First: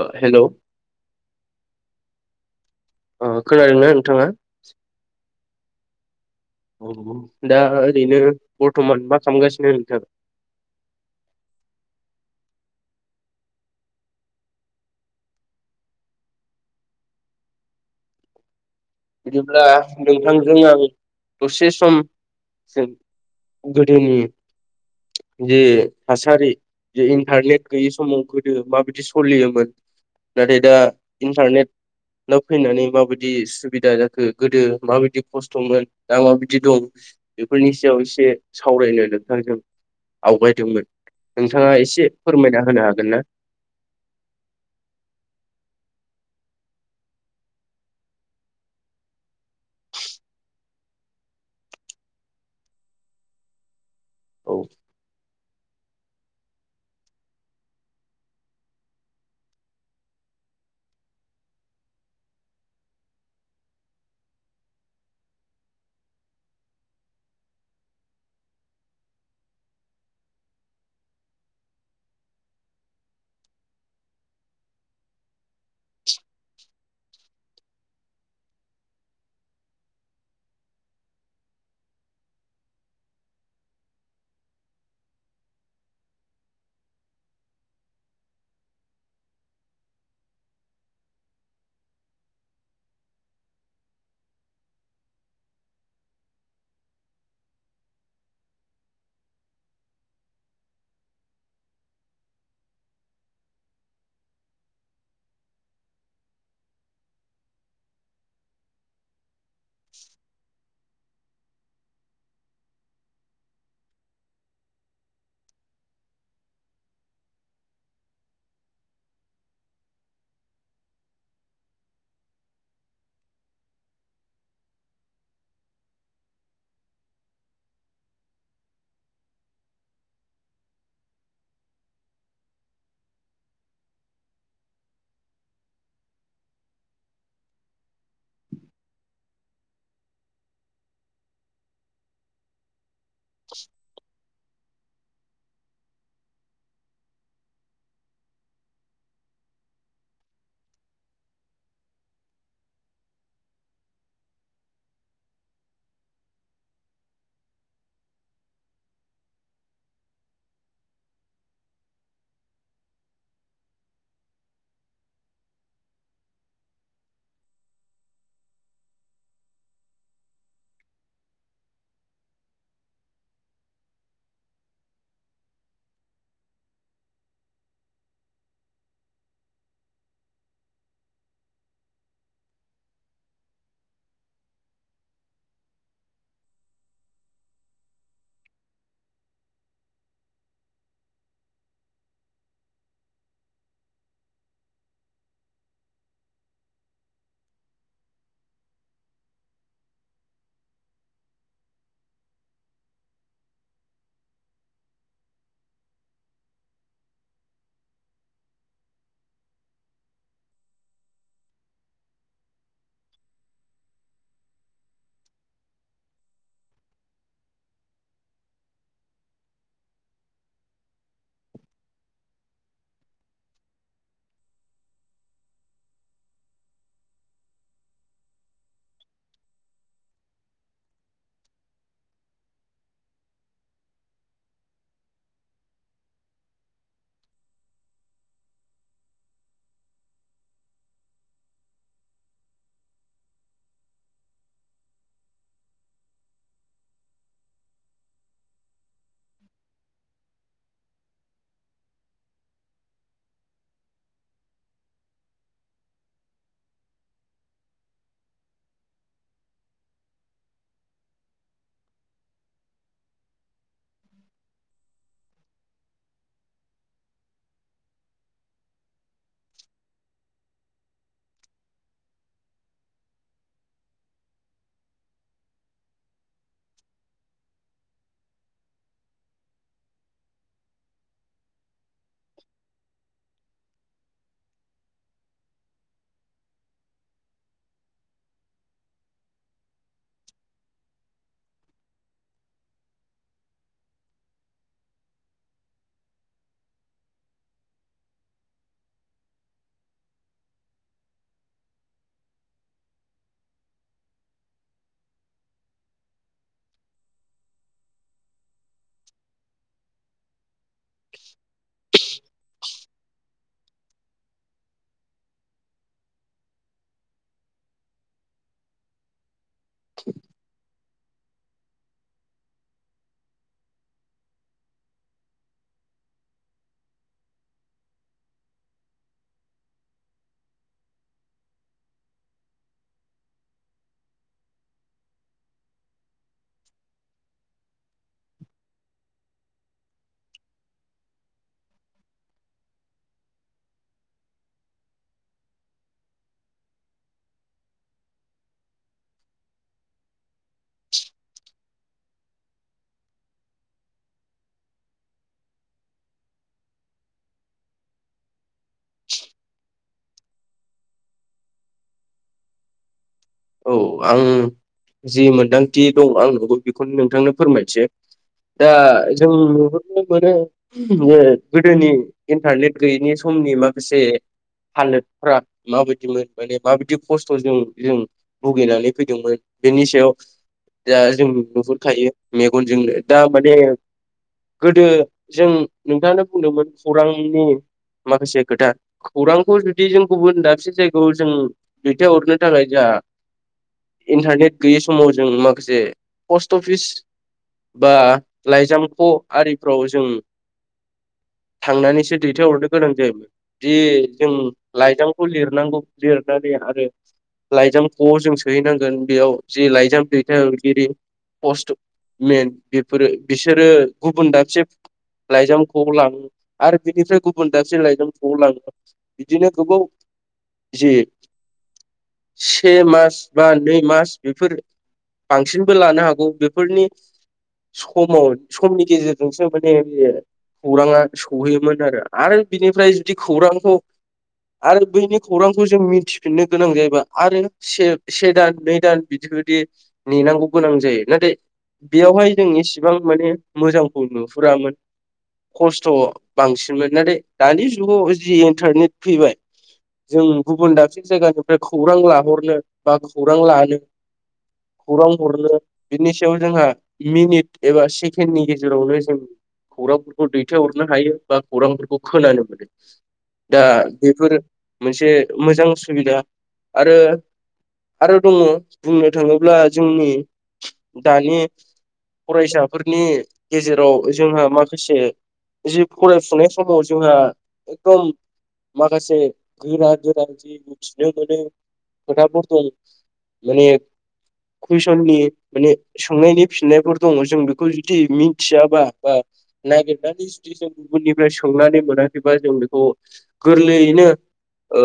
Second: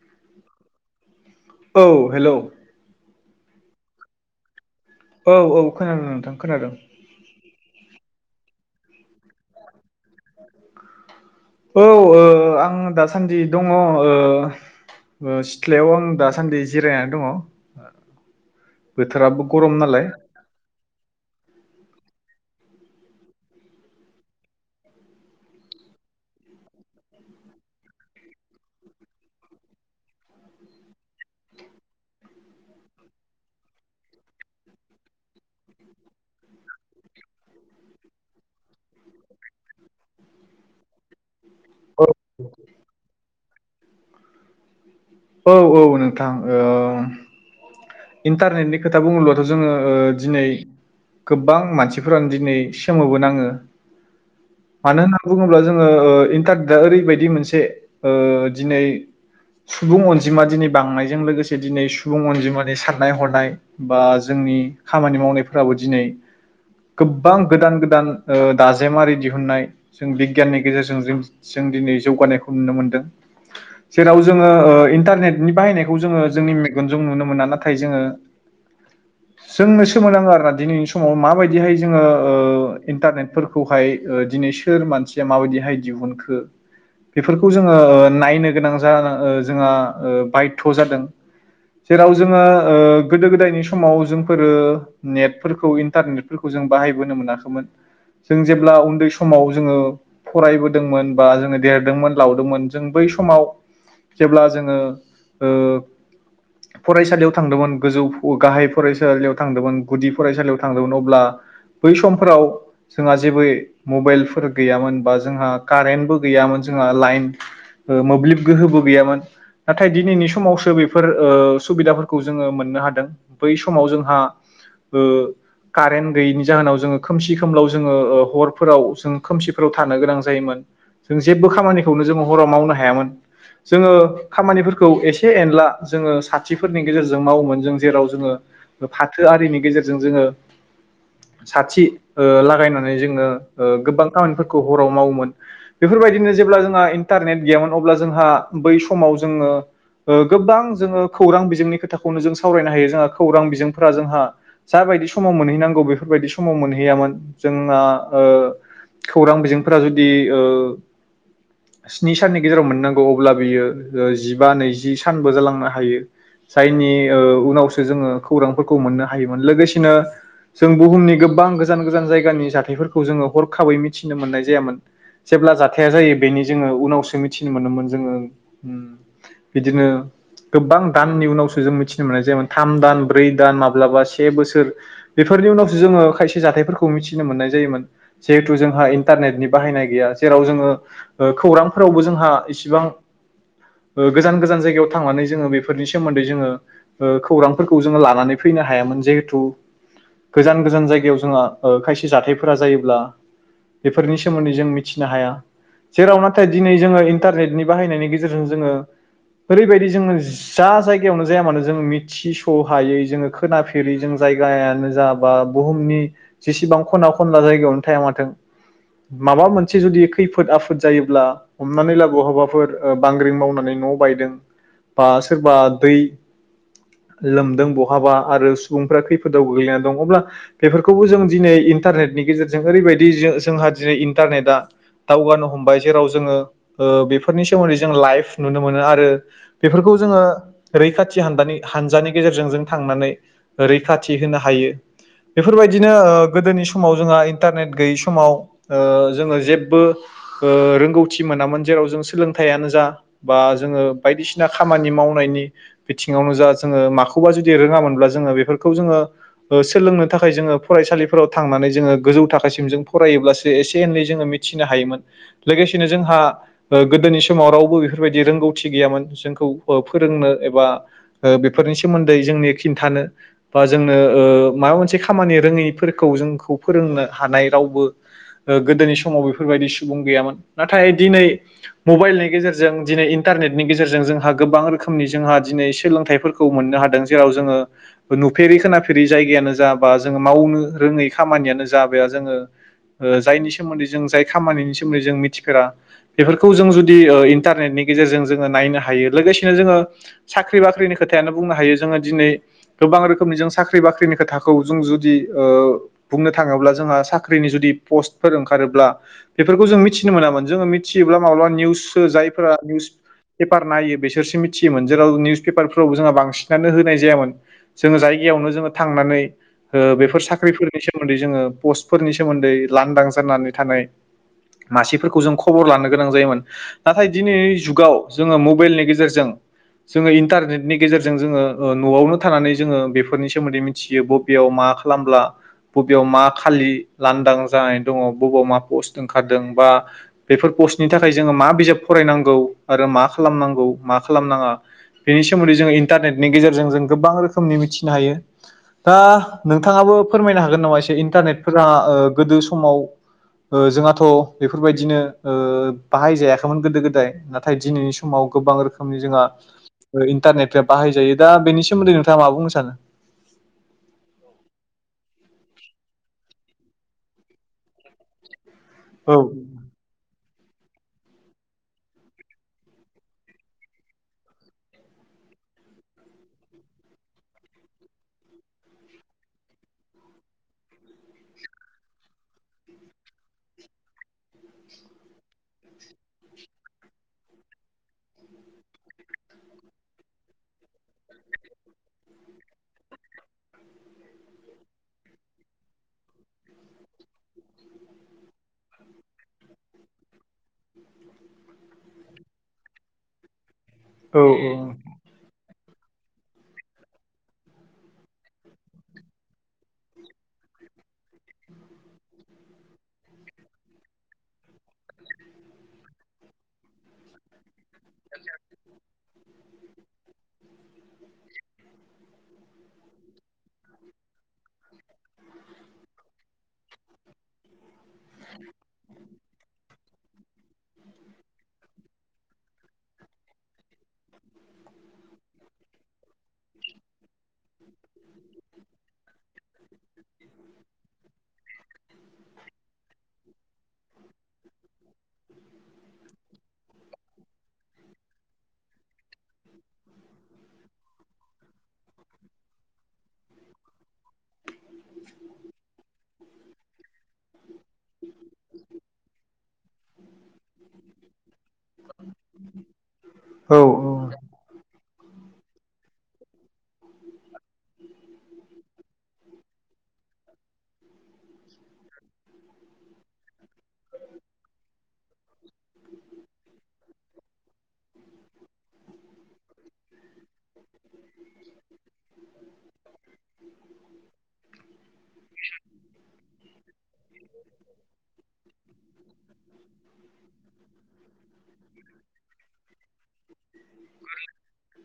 ओ हेल। औ हेलौ ओ खोनादोंनो नोंथाङा? औ औ खोनादों नोंथां खोनादों। दा ओरैनो बर्थमान मा खालामगासिनो नोंथां? औ ओ आं दासान्दि दङ ओ ओ सिथ्लायाव आं दासान्दि जिरायनानै दङ। बोथोराबो बिदिब्ला गरम नालाय नोंथांजों आं दसे सम जों गोदोनि जे थासारि जे इन्टारनेट गैयि समाव गोदो माबिदि सलियोमोन नाथाय दा इन्टारनेटनो फैनानै माबायदि सु बिदा जाखो गोदो माबायदि खस्थमोन दा माबायदि दं बेफोरनि सायाव एसे सावरायनो नोंथांजों आवगायदोंमोन। नोंथाङा औ एसे फोरमायना होनो हागोन ना? औ औ नोंथां ओ इन्टारनेटनि खोथा बुङोब्लाथ जोङो ओ दिनै गोबां मानसिफोरानो दिनै सोमोबोनाङो। औ मानो होनना बुङोब्ला जोङो ओ इन्टारनेटआ ओरैबायदि मोनसे ओ दिनै सुबुं अनजिमा दिनै बांनायजों लोगोसे दिनै सुबुं अनजिमा नै साननाय हरनाय बा जोंनि खामानि मावनायफोराबो दिनै गोबां गोदान गोदान ओ दाजेमारि दिहुननाय जों बिगियाननि गेजेरजों जों दिनै जौगानायखौ नुनो मोन्दों जेराव जोङो ओ इन्टारनेटनि बाहायनायखौ जोङो जोंनि मेगनजों नुनो मोना नाथाय नाथाय जोङो जोंनो सोमोनाङो आरोना दिनैनि समाव माबायदिहाय जोङो ओ इन्टारनेटफोरखौहाय ओ दिनै सोर मानसिया माबायदिहाय दिहुनखो बेफोरखौ जोङो नायनो गोनां जा ओ जोंहा बायध' जादों जेराव जोङो ओ गोदो गोदायनि समाव जोंफोरो नेटफोरखौ इन्टारनेटफोरखौ जों बाहायबोनो मोनाखैमोन जों जेब्ला उन्दै समाव जोङो फरायबोदोंमोन बा जोङो देरदोंमोन लावदोंमोन जों बै समाव जेब्ला जोङो ओ फरायसालियाव थांदोंमोन गोजौ गाहाय फरायसालियाव थांदोंमोन गुदि फरायसालियाव थांदोंमोन। अब्ला बै समफोराव जोंहा जेबो मबाइलफोर गैयामोन बा जोंहा कारेन्टबो गैयामोन जोंहा लाइन ओ मोब्लिब गोहोबो गैयामोन नाथाय दिनैनि समावसो बेफोर ओ सुबिदाफोरखौ जोङो मोननो हादों बै समाव जोंहा ओ कारेन्ट गैयैनि जाहोनाव जोङो खोमसि खोमलाव जोङो ओ हरफोराव जों खोमसिफोराव थानो गोनां जायोमोन जों जेबो खामानिखौनो जोङो हराव मावनो हायामोन जोङो खामानिफोरखौ एसे एनला जोङो सान साथिफोरनि गेजेरजों मावोमोन जों जेराव जोङो फाथो आरिनि गेजेरजों जोङो साथि लागायनानै नै जोङो ओ गोबां खामानिफोर खौ हराव मावोमोन बेफोरबायदिनो जेब्ला जोंहा इन्टारनेट गैयामोन अब्ला जोंहा बै समाव जोङो ओ गोबां जोङो खौरां बिजोंनि खोथाखौनो जों सावरायनो हायो जोंहा खौरां बिजोंफोरा जोंहा जाबायदि समाव मोनहैनांगौ बेफोरबायदि समाव मोनहैयामोन जोंहा ओ खौरां बिजोंफोरा जुदि ओ स्नि साननि गेजेराव मोननांगौ अब्ला बियो जिबा नैजि सानबो जालांनो हायो। जायनि ओ उनावसो जोङो खौरांफोरखौ मोननो हायोमोन लोगोसेनो जों बुहुमनि गोबां गोजान गोजान जायगानि जाथायफोरखौ जोङो हरखाबै मिथिनो मोननाय जायामोन जेब्ला जाथाया जायो बेनि जोङो उनावसो मिथिनो मोनोमोन जोङो बिदिनो गोबां दाननि उनावसो जों मिथि मोननाय जायोन थाम दान ब्रै दान माब्लाबा से बोसोर बेफोरनि उनावसो जोङो खायसे जाथायफोरखौ मिथिनो मोननाय जायोमोन जिहेथु जोंहा इन्टारनेटनि बाहायनाय गैया जेराव जोङो ओ खौरांफोरावबो जोंहा इसेबां ओ गोजान गोजान जायगायाव थांनानै जोङो बेफो नि सोमोन्दै जोङो ओ खौरांफोरखौ जोङो लानानै फैनो हायामोन जहेथु गोजान गोजान जायगायाव जोंहा ओ खायसे जाथायफोरा जायोब्ला बेफोरनि सोमोन्दै जों मिथिनो हाया जेराव नाथाय दिनै जोङो इन्टारनेटनि बाहायनायनि गेजेरजों जोङो ओरैबायदि जोङो जा जायगायावनो जाया मानो जों मिथिस हायै जोङो खोनाफेरै जों जायगायानो जा बा बुहुमनि जेसेबां खना खनला जायगायावनो थाया माथों माबा मोनसे जुदि खैफोद आफोद जायोब्ला हमनानै लाबो हबाफोर बांग्रिं मावनानै न बायदों बा सोरबा दै लोमदों बहाबा आरो सुबुंफ्रा खैफोदाव गोग्लैनानै दं अब्ला बेफोरखौबो जों दिनै इन्टारनेटनि गेजेरजों ओरैबायदि जोंहा दिनै इन्टारनेटआ दावगानो हमबाय जेराव जोङो ओ बेफोरनि सोमोन्दै जों लाइफ नुनो मोनो आरो बेफोरखौ जोङो रैखाथि हान्दानि हान्जानि गेजेरजों जों थांनानै रैथि होनो हायो बेफोरबायदिनो ओ गोदोनि समाव जोंहा इन्टारनेट गैयै समाव ओ जोङो जेबो ओ रोंगौथि मोनामोन जेराव जों सोलोंथाइानो जा बा जोङो बायदिसिना खामानि मावनायनि बिथिङावनो जा जोङो माखौबा जुदि रोङामोनब्ला जोङो बेफोरखौ जोङो ओ सोलोंनो थाखाय जोङो फरायसालिफोराव थांनानै जोङो गोजौ थाखोसिम जों फरायोब्लासो एसे एनै जोङो मिथिनो हायोमोन लोगोसेनो जोंहा ओ गोदोनि समाव रावबो बेफोरबायदि रोंगौथि गैयामोन जों औ फोरोंनो एबा ओ बेफोरनि सोमोन्दै जोंनि खिन्थानो बा जोंनो ओ माबा मोनसे खामानि रोङैफोरखौ जोंखौ फोरोंनो हानाय रावबो ओ गोदोनि समाव बेफोरबायदि सुबुं गैयामोन नाथाय दिनै मबाइलनि गेजेरजों दिनै इन्टारनेटनि गेजेरजों जोंहा गोबां रोखोमनि जोंहा दिनै सोलोंथाइफोरखौ मोननो हादों जेराव जोङो नुफेरै खोनाफेरै जायगायानो जाबा जोङो मावनो रोङै खामानियानो जा जोङो जायनि सोमोन्दै जों जाय खामानिनि सोमोन्दै जों मिथिफेरा बेफोरखौ जों जुदि ओ इन्टारनेटनि गेजेरजों जोङो नायनो हायो। लोगोसेनो जोङो साख्रि बाख्रिनि खोथायानो बुंनो हायो जोङो दिनै गोबां रोखोमनि जों साख्रि बाख्रिनि खोथाखौ जों जुदि ओ बुंनो थाङोब्ला जोंहा साख्रिनि जुदि पस्टफोर ओंखारोब्ला बेफोरखौ जों मिथिनो मोनामोन जोङो मिथियोब्ला माब्लाबा निउसो जायफोरा निउस पेपार नायो बिसोरसो मिथियोमोन जेराव निउस पेपारफोरावबो जोंहा बांसिनानो होनाय जायामोन जोङो जायगायावनो जोङो थांनानै ओ बेफोर साख्रिफोरनिसो सोमोन्दै जोङो पस्टफोरनि सोमोन्दै लांदां जानानै थानाय मासिफोरखौ जों खबर लानो गोनां जायोमोन नाथाय दिनै जुगाव जोङो मबाइलनि गेजेर गेजेरजों जोङो इन्टारनेटनि गेजेरजों जोङो ओ न'आवनो थानानै जोङो बेफोरनि सोमोन्दै मिथियो बबेयाव मा खालामब्ला बबेयाव मा खालि लांदां जानानै दङ बबेयाव मा पस्ट ओंखारदों बा बेफोर पस्टनि थाखाय जोङो मा बिजाब फरायनांगौ आरो मा खालामनांगौ। मा खालामनाङा बेनि सोमोन्दै जोङो इन्टारनेटनि गेजेरजों जों गोबां रोखोमनि मिथिनो हायो दा नोंथाङाबो फोरमायनो हागोन नामा एसे इन्टारनेटफोरा ओ गोदो समाव ओ जोंहाथ' बेफोरबायदिनो ओ बाहाय जायाखैमोन गोदो गोदाय नाथाय दिनैनि समाव गोबां रोखोमनि जोंहा ओ इन्टारनेटा बाहायजायो दा बेनि सोमोन्दै नोंथाङा मा बुंनो सानो? औ आं जि मोनदांथि दं आंहाबो बेखौनो नोंथांनो फोरमायसै दा औ जों नुहरनो मोनो गोदोनि इन्टारनेट गैयैनि समनि माखासे हालोदफ्रा माबायदिमोन माने माबायदि खस्थजों जों भुगिनानै फैदोंमोन बेनि सायाव दा जों नुहुरखायो मेगनजोंनो दा माने गोदो जों नोंथाङानो बुंदोंमोन खौरांनि माखासे खोथा खौरांखौ जुदि जों गुबुन दाबसे जायगायाव जों दैथायहरनो थाखाय जोंहा इन्टारनेट गैयै समाव जों माखासे पस्ट अफिस बा लाइजामख' आरिफ्राव जों थांनानैसो दैथायहरनो गोनां जायोमोन। दि औ जों लाइजामखौ लिरनांगौ लिरनानै आरो लाइजाम ख‌आव जों सोहैनांगोन बेयाव जे लाइजाम दैथायरगिरि पस्टमेन बेफोरो बिसोरो गुबुन दाबसे लाइजाम खआव लाङो आरो बिनिफ्राय गुबुन दाबसे लाइजाम खआव लाङो बिदिनो गोबाव जि से मास बा नै मास बेफोर बांसिनबो लानो हागौ बेफोरनि समाव समनि गेजेरजोंसो माने बे खौराङा सौहैयोमोन आरो आरो बिनिफ्राय जुदि खौरांखौ आरो बैनि खौरांखौ जों मिथि फिननो गोनां जायोबा आरो से दान नै दान बिदि‌ बिदि नेनांगौ गोनां जायो नाथाय बेयावहाय जों इसेबां माने मोजांखौ नुहुरामोन खस्थ बांसिनमोन नाथाय दानि जुगाव जि इन्टारनेट फैबाय जों गुबुन दाबसे जायगानिफ्राय खौरां लाहर बा खौरां लानो खौरां हरनो बिनि सायाव जोंहा मिनिट एबा सेकेणनि गेजेरावनो जों खौरांफोरखौ दैथायहरनो हायो। बा खौरांफोरखौ खोनानो औ दा बेफोर मोनसे मोजां सुबिदा आरो आरो दंङ बुंनो थाङोंब्ला जोंनि दानि फरायसाफोरनि गेजेराव जोंहा माखासे जि फरायफुनाय समाव जोंहा एकदम माखासे गोरा-गोरा जि मिथिनो मोनो। खोथाफोरखौ माने कुइसननि माने सोंनायनि फिननायफोर दङ' जों बेखौ जुदि मि थियाबा बा नागिरनानै जुदि जों गुबुुननिफ्राय सोंनानै मोनाखैबा जों बेखौ गोरलैयैनो ओ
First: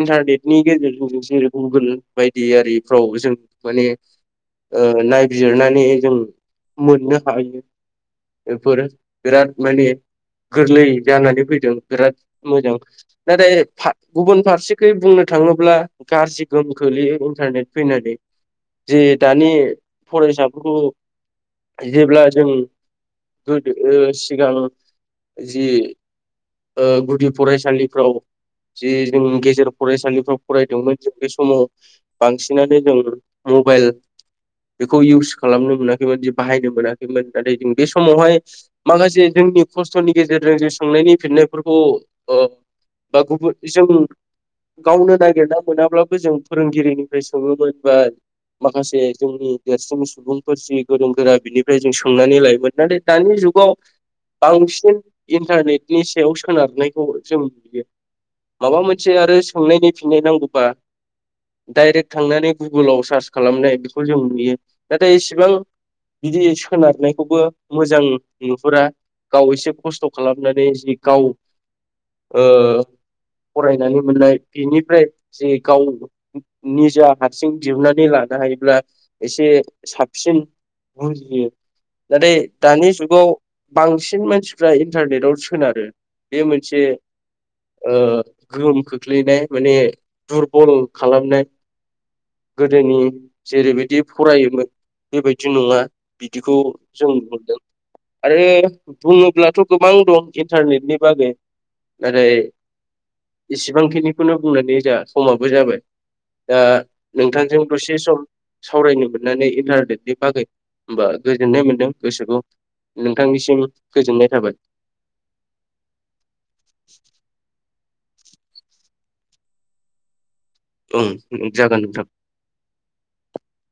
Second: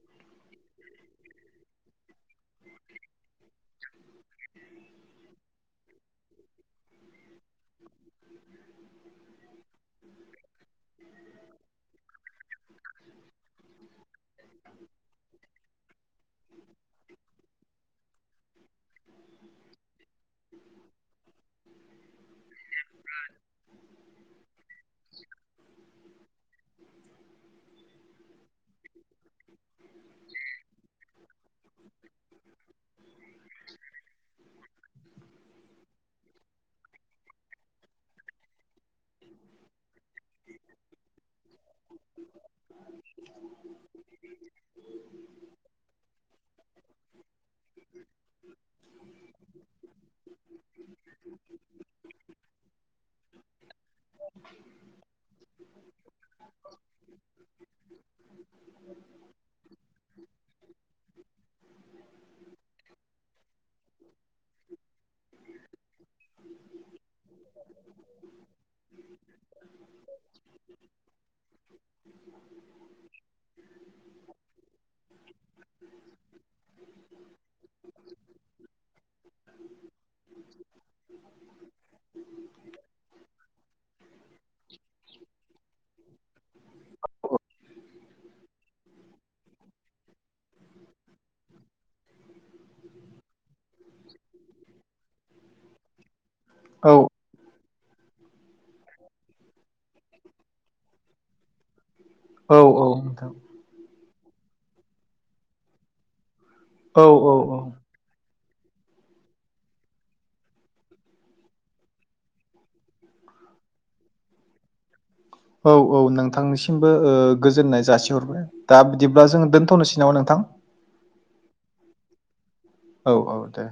इन्टारनेटनि गेजेर जेरै गुगोल बायदि आरिफ्राव जों माने ओ नायबिजिरनानै मोननो हायो बेफोरो बिराद माने गोरलै जानानै फैदों बिराद मोजां नाथाय फा गुबुन फारसेखै बुंनो थाङोब्ला गाज्रि गोम खोख्लैयो इन्टारनेट फैनानै जे दानि फरायसाफोरखौ जेब्ला जों गोदो सिगां जि ओ गुदि फरायसालिफ्राव जि जों गेजेर फरायसालिफ्राव फराय बे समाव बांसिनानो जों मबाइल बेखौ इउस खालामनो मोन खैमोन बाहायनो मोनाखैमोन नाथाय जों बे समावहाय माखासे जोंनि खस्थनि गेजेरजों जों संनायनि फिननायफोरखौ ओ बा गुबुन जों गावनो नागिरना मोनाब्लाबो जों फोरोंगिरिनिफ्राय सोङोमोन बा माखासे जोंनि देरसिन सुबुंफोर जि गोरों गोरा बिनिफ्राय जों सोंनानै लायोमोन। नाथाय दानि जुगाव बांसिन इन्टारनेटनि सायाव सोनारनायखौ जों नुयो माबा मोनसे आरो सोंनायनि फिननाय नांगौ डाइरेक थांनानै गुगलाव सार्च खालामनाय बेखौ जों नुयो नाथाय इसेबां बिदि सोनारनायखौबो मोजां नुहुरा गाव एसे खस्थ खालामनानै जि गाव ओ फरायनानै मोननाय बेनिफ्राय एगाव निजा हारसिं दिहुननानै लानो हायोब्ला एसे साबसिन बुजियो नाथाय दानि जुगाव बांसिन मानसिफ्रा इन्टारनेटआव सोनारो बे मोनसे ओ गोहोम खोख्लैनाय माने दुरबल खालामनाय गोदोनि जेरैबायदि फरायोमोन बेबायदि नङा बिदिखौ औ जों नुहरदों आरो बुङोब्लाथ' गोबां दं इन्टारनेटनि बागै नाथाय औ औ नोंथां एसेबांखिनि खौनो बुंनानै जास समाबो जाबाय दा औ औ औ नोंथांजों दसे सम सावरायनो मोननानै इन्टारनेटनि बागै होमबा गोजोननाय मोन्दों गोसोखौ नोंथांनिसिम गोजोननाय थाबाय। औ औ नोंथांनिसिमबो ओ गोजोननाय जासिहरबाय दा बिदिब्ला जों दोनथनोसै नामा नोंथां? ओं जागोन नोंथां। औ-औ दे